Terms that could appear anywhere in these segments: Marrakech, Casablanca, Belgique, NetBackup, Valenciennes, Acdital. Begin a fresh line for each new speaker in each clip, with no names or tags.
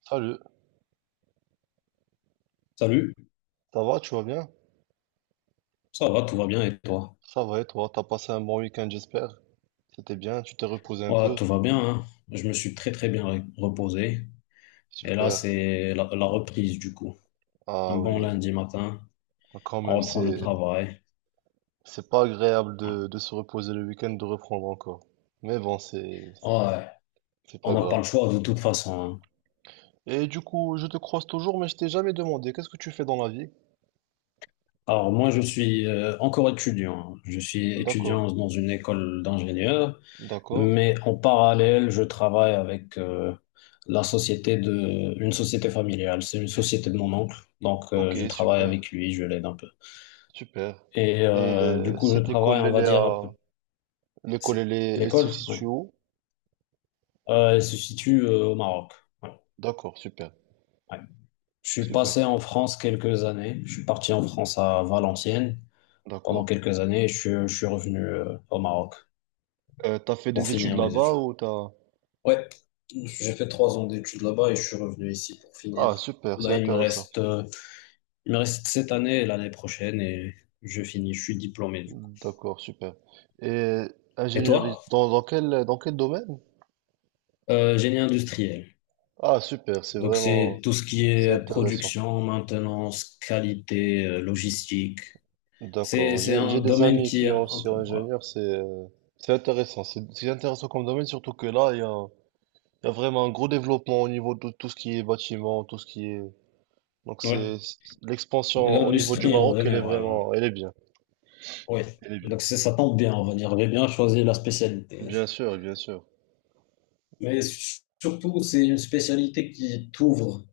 Salut,
Salut,
ça va, tu vas bien?
ça va, tout va bien et toi?
Ça va et toi, t'as passé un bon week-end, j'espère. C'était bien, tu t'es reposé un
Ouais,
peu?
tout va bien, hein. Je me suis très très bien reposé. Et là,
Super.
c'est la reprise du coup. Un
Ah
bon
oui.
lundi matin,
Ah, quand
on
même,
reprend le
c'est
travail.
c'est pas agréable
Ouais,
de se reposer le week-end, de reprendre encore. Mais bon, c'est
Ouais,
c'est
on
pas
n'a pas le
grave.
choix de toute façon, hein.
Et du coup, je te croise toujours, mais je t'ai jamais demandé, qu'est-ce que tu fais dans la vie?
Alors moi, je suis encore étudiant, hein. Je suis
D'accord,
étudiant dans une école d'ingénieur,
d'accord.
mais en parallèle, je travaille avec une société familiale. C'est une société de mon oncle, donc
Ok,
je travaille
super,
avec lui, je l'aide un peu.
super.
Et
Et
du
euh,
coup, le
cette
travail,
école,
on
elle
va
est
dire un
à...
peu,
L'école,
c'est
elle se
l'école, oui.
situe où?
Elle se situe au Maroc. Voilà,
D'accord, super,
ouais. Je suis
super,
passé en France quelques années. Je suis parti en France à Valenciennes pendant
d'accord.
quelques années, et je suis revenu au Maroc
T'as fait
pour
des études
finir mes
là-bas
études.
ou t'as...
Ouais, j'ai fait trois ans d'études là-bas et je suis revenu ici pour
Ah,
finir.
super, c'est
Là,
intéressant.
il me reste cette année et l'année prochaine et je finis. Je suis diplômé du coup.
D'accord, super. Et
Et
ingénierie,
toi?
dans quel domaine?
Génie industriel.
Ah, super, c'est
Donc,
vraiment,
c'est tout ce qui
c'est
est
intéressant.
production, maintenance, qualité, logistique.
D'accord,
C'est
j'ai,
un
j'ai des
domaine
amis
qui est
qui ont
un
aussi
peu, ouais.
ingénieur, c'est intéressant. C'est intéressant comme domaine, surtout que là, il y a vraiment un gros développement au niveau de tout ce qui est bâtiment, tout ce qui est... Donc
Ouais.
l'expansion
Et
au niveau du
l'industrie en
Maroc, elle est
général, hein.
vraiment, elle est bien.
Ouais.
Elle est bien.
Donc, c'est- ça tombe bien, on va dire. J'ai bien choisi la spécialité.
Bien sûr, bien sûr.
Mais surtout, c'est une spécialité qui t'ouvre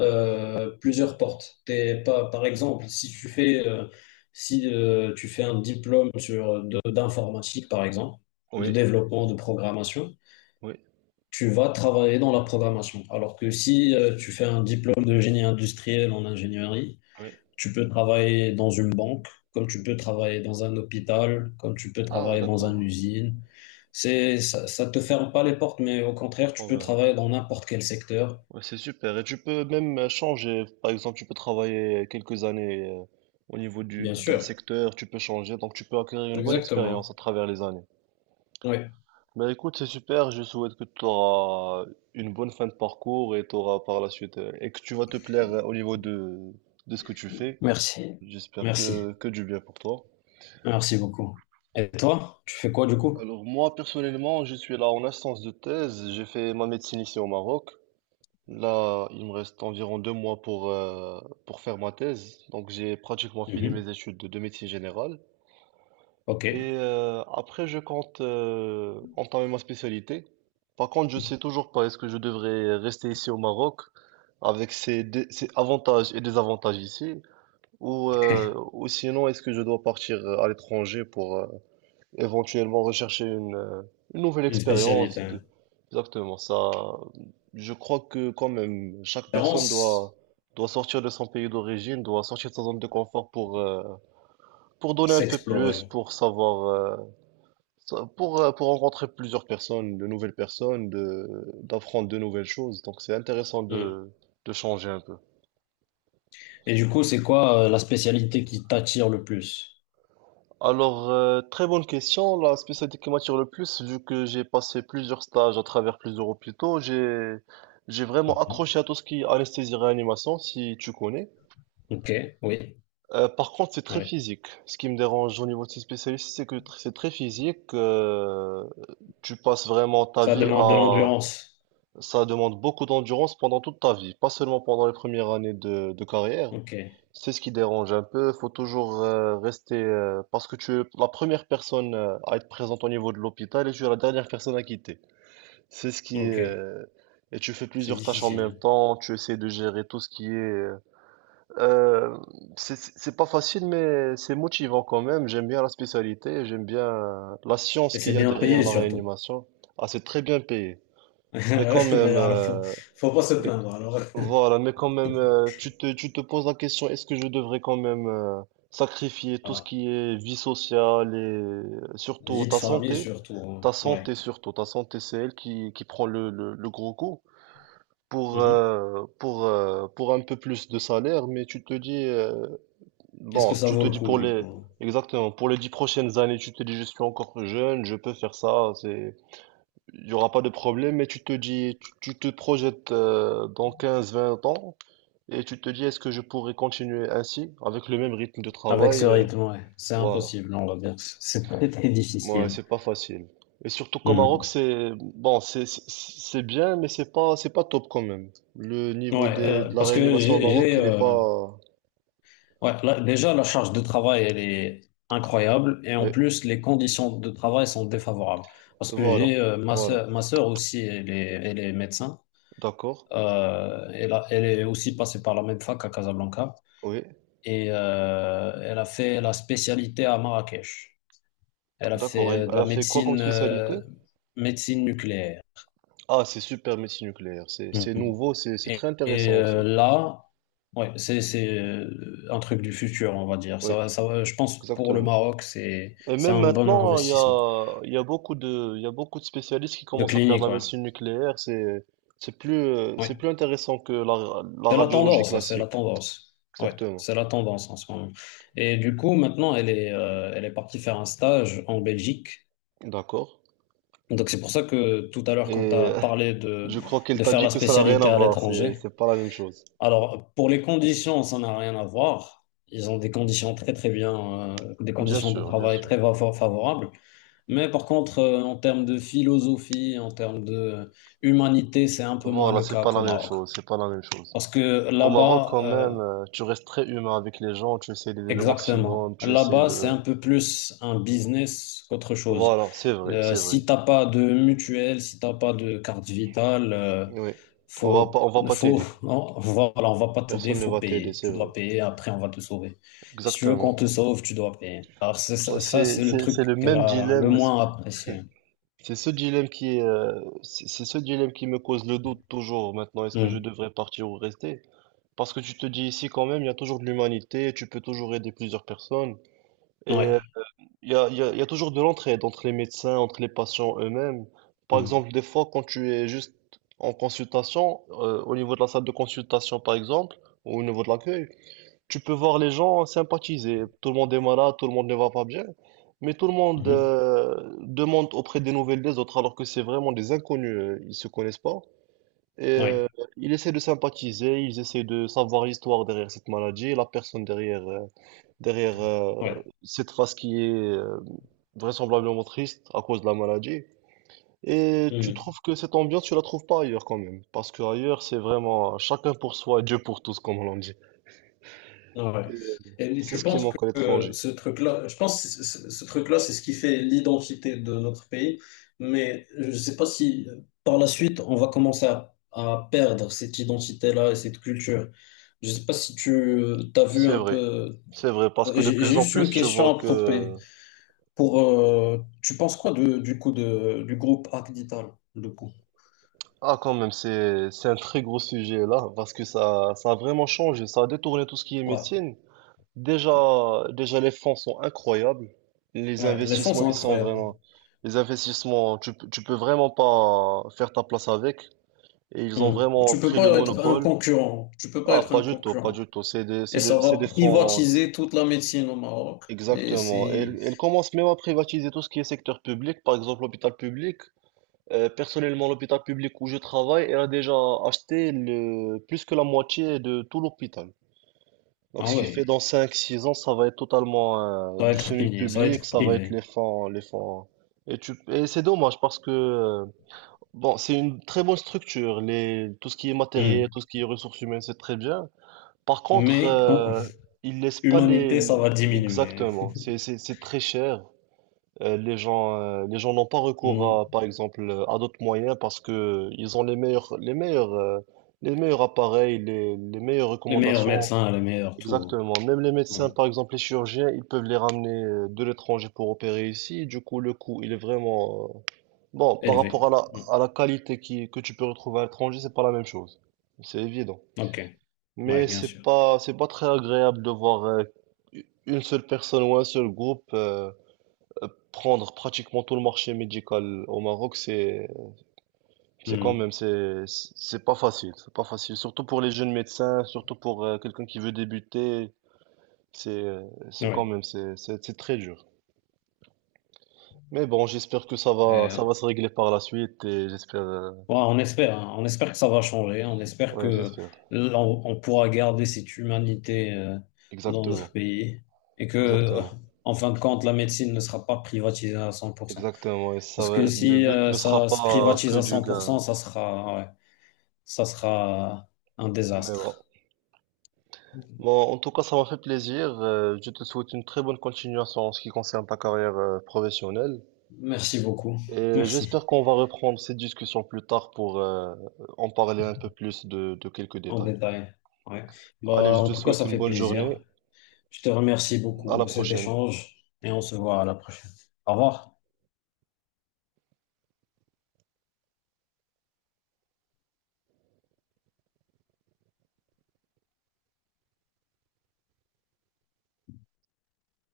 plusieurs portes. T'es pas, par exemple, si tu fais, si, tu fais un diplôme sur, d'informatique, par exemple, de
Oui,
développement, de programmation,
oui,
tu vas travailler dans la programmation. Alors que si tu fais un diplôme de génie industriel en ingénierie,
oui.
tu peux travailler dans une banque, comme tu peux travailler dans un hôpital, comme tu peux
Ah,
travailler dans une
d'accord.
usine. C'est, ça te ferme pas les portes, mais au contraire, tu
On
peux
va-
travailler dans n'importe quel secteur.
ouais, c'est super. Et tu peux même changer. Par exemple, tu peux travailler quelques années au niveau
Bien
d'un
sûr,
secteur, tu peux changer. Donc, tu peux acquérir une bonne expérience à
exactement.
travers les années.
Oui,
Ben écoute, c'est super. Je souhaite que tu auras une bonne fin de parcours et tu auras par la suite, et que tu vas te plaire au niveau de ce que tu fais.
merci.
J'espère
Merci.
que du bien pour toi.
Merci beaucoup. Et toi, tu fais quoi du coup?
Alors, moi, personnellement, je suis là en instance de thèse. J'ai fait ma médecine ici au Maroc. Là, il me reste environ 2 mois pour faire ma thèse. Donc, j'ai pratiquement fini
Mhm.
mes études de médecine générale.
Ok,
Et après, je compte entamer ma spécialité. Par contre, je sais toujours pas est-ce que je devrais rester ici au Maroc avec ses avantages et désavantages ici, ou, euh, ou sinon est-ce que je dois partir à l'étranger éventuellement rechercher une nouvelle
une
expérience.
spécialité.
Exactement ça. Je crois que quand même, chaque personne
Préférence,
doit sortir de son pays d'origine, doit sortir de sa zone de confort pour donner un peu plus,
s'explorer.
pour savoir, sa- pour rencontrer plusieurs personnes, de nouvelles personnes, de, d'apprendre de nouvelles choses. Donc c'est intéressant
Hmm.
de changer un peu.
Et du coup, c'est quoi la spécialité qui t'attire le plus?
Alors, très bonne question. La spécialité qui m'attire le plus, vu que j'ai passé plusieurs stages à travers plusieurs hôpitaux, j'ai vraiment
Mhm.
accroché à tout ce qui est anesthésie-réanimation, si tu connais.
Ok, oui.
Par contre, c'est très
Ouais.
physique. Ce qui me dérange au niveau de ces spécialistes, c'est que c'est très physique. Tu passes vraiment ta
Ça
vie
demande de
à...
l'endurance.
Ça demande beaucoup d'endurance pendant toute ta vie, pas seulement pendant les premières années de carrière.
Ok,
C'est ce qui dérange un peu. Faut toujours rester parce que tu es la première personne à être présente au niveau de l'hôpital et tu es la dernière personne à quitter. C'est ce qui est,
ok.
Et tu fais
C'est
plusieurs tâches en même
difficile.
temps. Tu essaies de gérer tout ce qui est. Euh, c'est pas facile, mais c'est motivant quand même. J'aime bien la spécialité. J'aime bien la
Et
science qu'il
c'est
y a
bien
derrière
payé
la
surtout.
réanimation. Ah, c'est très bien payé. Mais quand même,
Alors,
euh,
faut pas se
mais
plaindre. Alors,
voilà, mais quand même, tu te poses la question, est-ce que je devrais quand même sacrifier tout ce
voilà.
qui est vie sociale et surtout
Vie de
ta
famille
santé?
surtout, hein.
Ta
Ouais.
santé surtout, ta santé c'est elle qui prend le gros coup
Mhm.
pour un peu plus de salaire, mais
Est-ce que ça
tu
vaut
te
le
dis
coup
pour
du coup?
exactement, pour les 10 prochaines années, tu te dis je suis encore jeune, je peux faire ça, c'est, il y aura pas de problème, mais tu te dis, tu te projettes dans 15 20 ans. Et tu te dis, est-ce que je pourrais continuer ainsi, avec le même rythme de
Avec
travail?
ce rythme, ouais. C'est
Voilà.
impossible, on va dire. C'est très, très
Moi,
difficile.
c'est pas facile. Et surtout qu'au Maroc,
Mhm.
c'est bon, c'est bien, mais c'est pas top quand même. Le niveau
Ouais,
de la
parce que
réanimation au Maroc,
j'ai,
il est pas.
ouais, là, déjà, la charge de travail, elle est incroyable. Et en
Oui,
plus, les conditions de travail sont défavorables. Parce que
voilà,
j'ai
voilà.
ma sœur aussi, elle est médecin.
D'accord.
Elle est aussi passée par la même fac à Casablanca.
Oui,
Et elle a fait la spécialité à Marrakech. Elle a
d'accord. Elle,
fait de
elle
la
a fait quoi comme
médecine,
spécialité?
médecine nucléaire.
Ah, c'est super médecine nucléaire. C'est
Mhm.
nouveau, c'est très
Et,
intéressant aussi.
là, ouais, c'est, un truc du futur, on va dire.
Oui,
Je pense pour le
exactement.
Maroc,
Et
c'est
même
un bon
maintenant,
investissement
il y a beaucoup de, il y a beaucoup de spécialistes qui
de
commencent à faire de
clinique,
la
ouais.
médecine nucléaire. C'est
Ouais.
plus intéressant que la
C'est la
radiologie
tendance, ça, c'est la
classique.
tendance. Ouais,
Exactement.
c'est la tendance en ce moment. Et du coup, maintenant, elle est partie faire un stage en Belgique.
D'accord.
Donc c'est pour ça que tout à l'heure,
Et
quand tu as
euh,
parlé de
je crois qu'elle t'a
faire
dit
la
que ça n'a rien à
spécialité à
voir.
l'étranger,
C'est pas la même chose.
alors, pour les conditions, ça n'a rien à voir. Ils ont des conditions très très bien, des
Bien
conditions de
sûr, bien
travail
sûr.
favorables. Mais par contre, en termes de philosophie, en termes de humanité, c'est un peu moins
Voilà,
le
c'est
cas
pas la
qu'au
même
Maroc.
chose. C'est pas la même chose.
Parce que
Au Maroc,
là-bas,
quand même, tu restes très humain avec les gens. Tu essaies d'aider le maximum.
exactement.
Tu essaies
Là-bas, c'est un
de.
peu plus un business qu'autre chose.
Voilà, c'est vrai, c'est vrai.
Si t'as pas de mutuelle, si t'as pas de carte vitale,
Oui. On va pas,
faut,
on va pas t'aider.
non, voilà, on va pas t'aider,
Personne ne
faut
va t'aider,
payer.
c'est
Tu
vrai.
dois payer, après on va te sauver. Si tu veux qu'on
Exactement.
te sauve, tu dois payer. Alors c'est
Ouais,
ça, ça, c'est le
c'est
truc
le
qu'elle
même
a le
dilemme. C'est
moins apprécié.
c'est ce dilemme qui est, c'est ce dilemme qui me cause le doute toujours maintenant. Est-ce que je
Mm.
devrais partir ou rester? Parce que tu te dis ici quand même, il y a toujours de l'humanité, tu peux toujours aider plusieurs personnes. Et
Ouais.
euh, il y a, il y a- il y a toujours de l'entraide entre les médecins, entre les patients eux-mêmes. Par
Mm.
exemple, des fois, quand tu es juste en consultation, au niveau de la salle de consultation par exemple, ou au niveau de l'accueil, tu peux voir les gens sympathiser. Tout le monde est malade, tout le monde ne va pas bien, mais tout le monde
Mhm.
demande auprès des nouvelles des autres, alors que c'est vraiment des inconnus, ils se connaissent pas. Et
Ouais.
ils essaient de sympathiser, ils essaient de savoir l'histoire derrière cette maladie, la personne derrière, derrière
Ouais.
cette face qui est vraisemblablement triste à cause de la maladie. Et tu
Mm.
trouves que cette ambiance, tu la trouves pas ailleurs quand même, parce que ailleurs c'est vraiment chacun pour soi et Dieu pour tous, comme on l'a dit.
Ouais.
Et, euh,
Et
c'est
tu
ce qui
penses que
manque à l'étranger.
ce truc-là, je pense que ce truc-là, c'est ce qui fait l'identité de notre pays, mais je ne sais pas si par la suite, on va commencer à perdre cette identité-là et cette culture. Je ne sais pas si tu as vu
C'est
un
vrai,
peu...
c'est vrai, parce que de plus
J'ai
en
juste une
plus, tu
question
vois
à propos.
que...
Pour, tu penses quoi de, du groupe Acdital, le coup?
Ah, quand même, c'est un très gros sujet là, parce que ça a vraiment changé, ça a détourné tout ce qui est
Ouais,
médecine. Déjà, déjà les fonds sont incroyables, les
ouais, les fonds
investissements,
sont
ils sont
incroyables.
vraiment... Les investissements, tu peux vraiment pas faire ta place avec, et ils ont
Hmm.
vraiment
Tu peux
pris le
pas être un
monopole.
concurrent. Tu peux pas
Ah,
être
pas
un
du tout, pas
concurrent.
du tout, c'est des,
Et
c'est des,
ça
c'est
va
des fonds...
privatiser toute la médecine au Maroc. Et
Exactement. Et,
c'est...
ils commencent même à privatiser tout ce qui est secteur public, par exemple l'hôpital public. Personnellement, l'hôpital public où je travaille, elle a déjà acheté plus que la moitié de tout l'hôpital. Donc,
Ah
ce qui fait
ouais,
dans 5 6 ans, ça va être totalement
ça va
du
être fini, ça va
semi-public,
être
ça va être
privé.
les fonds, les fonds. Et, et c'est dommage parce que, bon, c'est une très bonne structure. Tout ce qui est matériel,
Hmm.
tout ce qui est ressources humaines, c'est très bien. Par contre,
Mais quand
ils laissent pas
humanité, ça va diminuer, hein.
exactement. C'est très cher. Les gens n'ont pas recours
Hmm.
à, par exemple, à d'autres moyens parce que ils ont les meilleurs appareils, les meilleures
Les meilleurs
recommandations.
médecins, les meilleurs tout,
Exactement. Même les
hein.
médecins,
Hmm.
par exemple, les chirurgiens, ils peuvent les ramener de l'étranger pour opérer ici. Du coup, le coût, il est vraiment, bon, par
Élevé.
rapport à la,
Hmm.
à la qualité que tu peux retrouver à l'étranger, c'est pas la même chose. C'est évident.
Ok, ouais,
Mais
bien
c'est
sûr.
pas, c'est pas très agréable de voir une seule personne ou un seul groupe, prendre pratiquement tout le marché médical au Maroc, c'est c'est quand
Hmm.
même c'est c'est pas facile, c'est pas facile, surtout pour les jeunes médecins, surtout pour quelqu'un qui veut débuter, c'est quand
Ouais.
même c'est très dur. Mais bon, j'espère que ça va ça
Ouais,
va se régler par la suite et j'espère
on espère, hein. On espère que ça va changer, hein. On espère
ouais,
que
j'espère.
là, on pourra garder cette humanité dans notre
Exactement.
pays et que,
Exactement.
en fin de compte, la médecine ne sera pas privatisée à 100%.
Exactement et
Parce que
le
si
but ne sera
ça se
pas que
privatise à
du
100%,
gain.
ça sera, ouais, ça sera un
Mais bon.
désastre.
Bon, en tout cas, ça m'a fait plaisir. Je te souhaite une très bonne continuation en ce qui concerne ta carrière professionnelle.
Merci beaucoup.
Et j'espère
Merci.
qu'on va reprendre cette discussion plus tard pour en parler un peu plus de quelques
En
détails.
détail. Ouais.
Allez,
Bah,
je
en
te
tout cas,
souhaite
ça
une
fait
bonne
plaisir.
journée.
Je te remercie
À
beaucoup
la
de cet
prochaine.
échange et on se voit à la prochaine. Au revoir.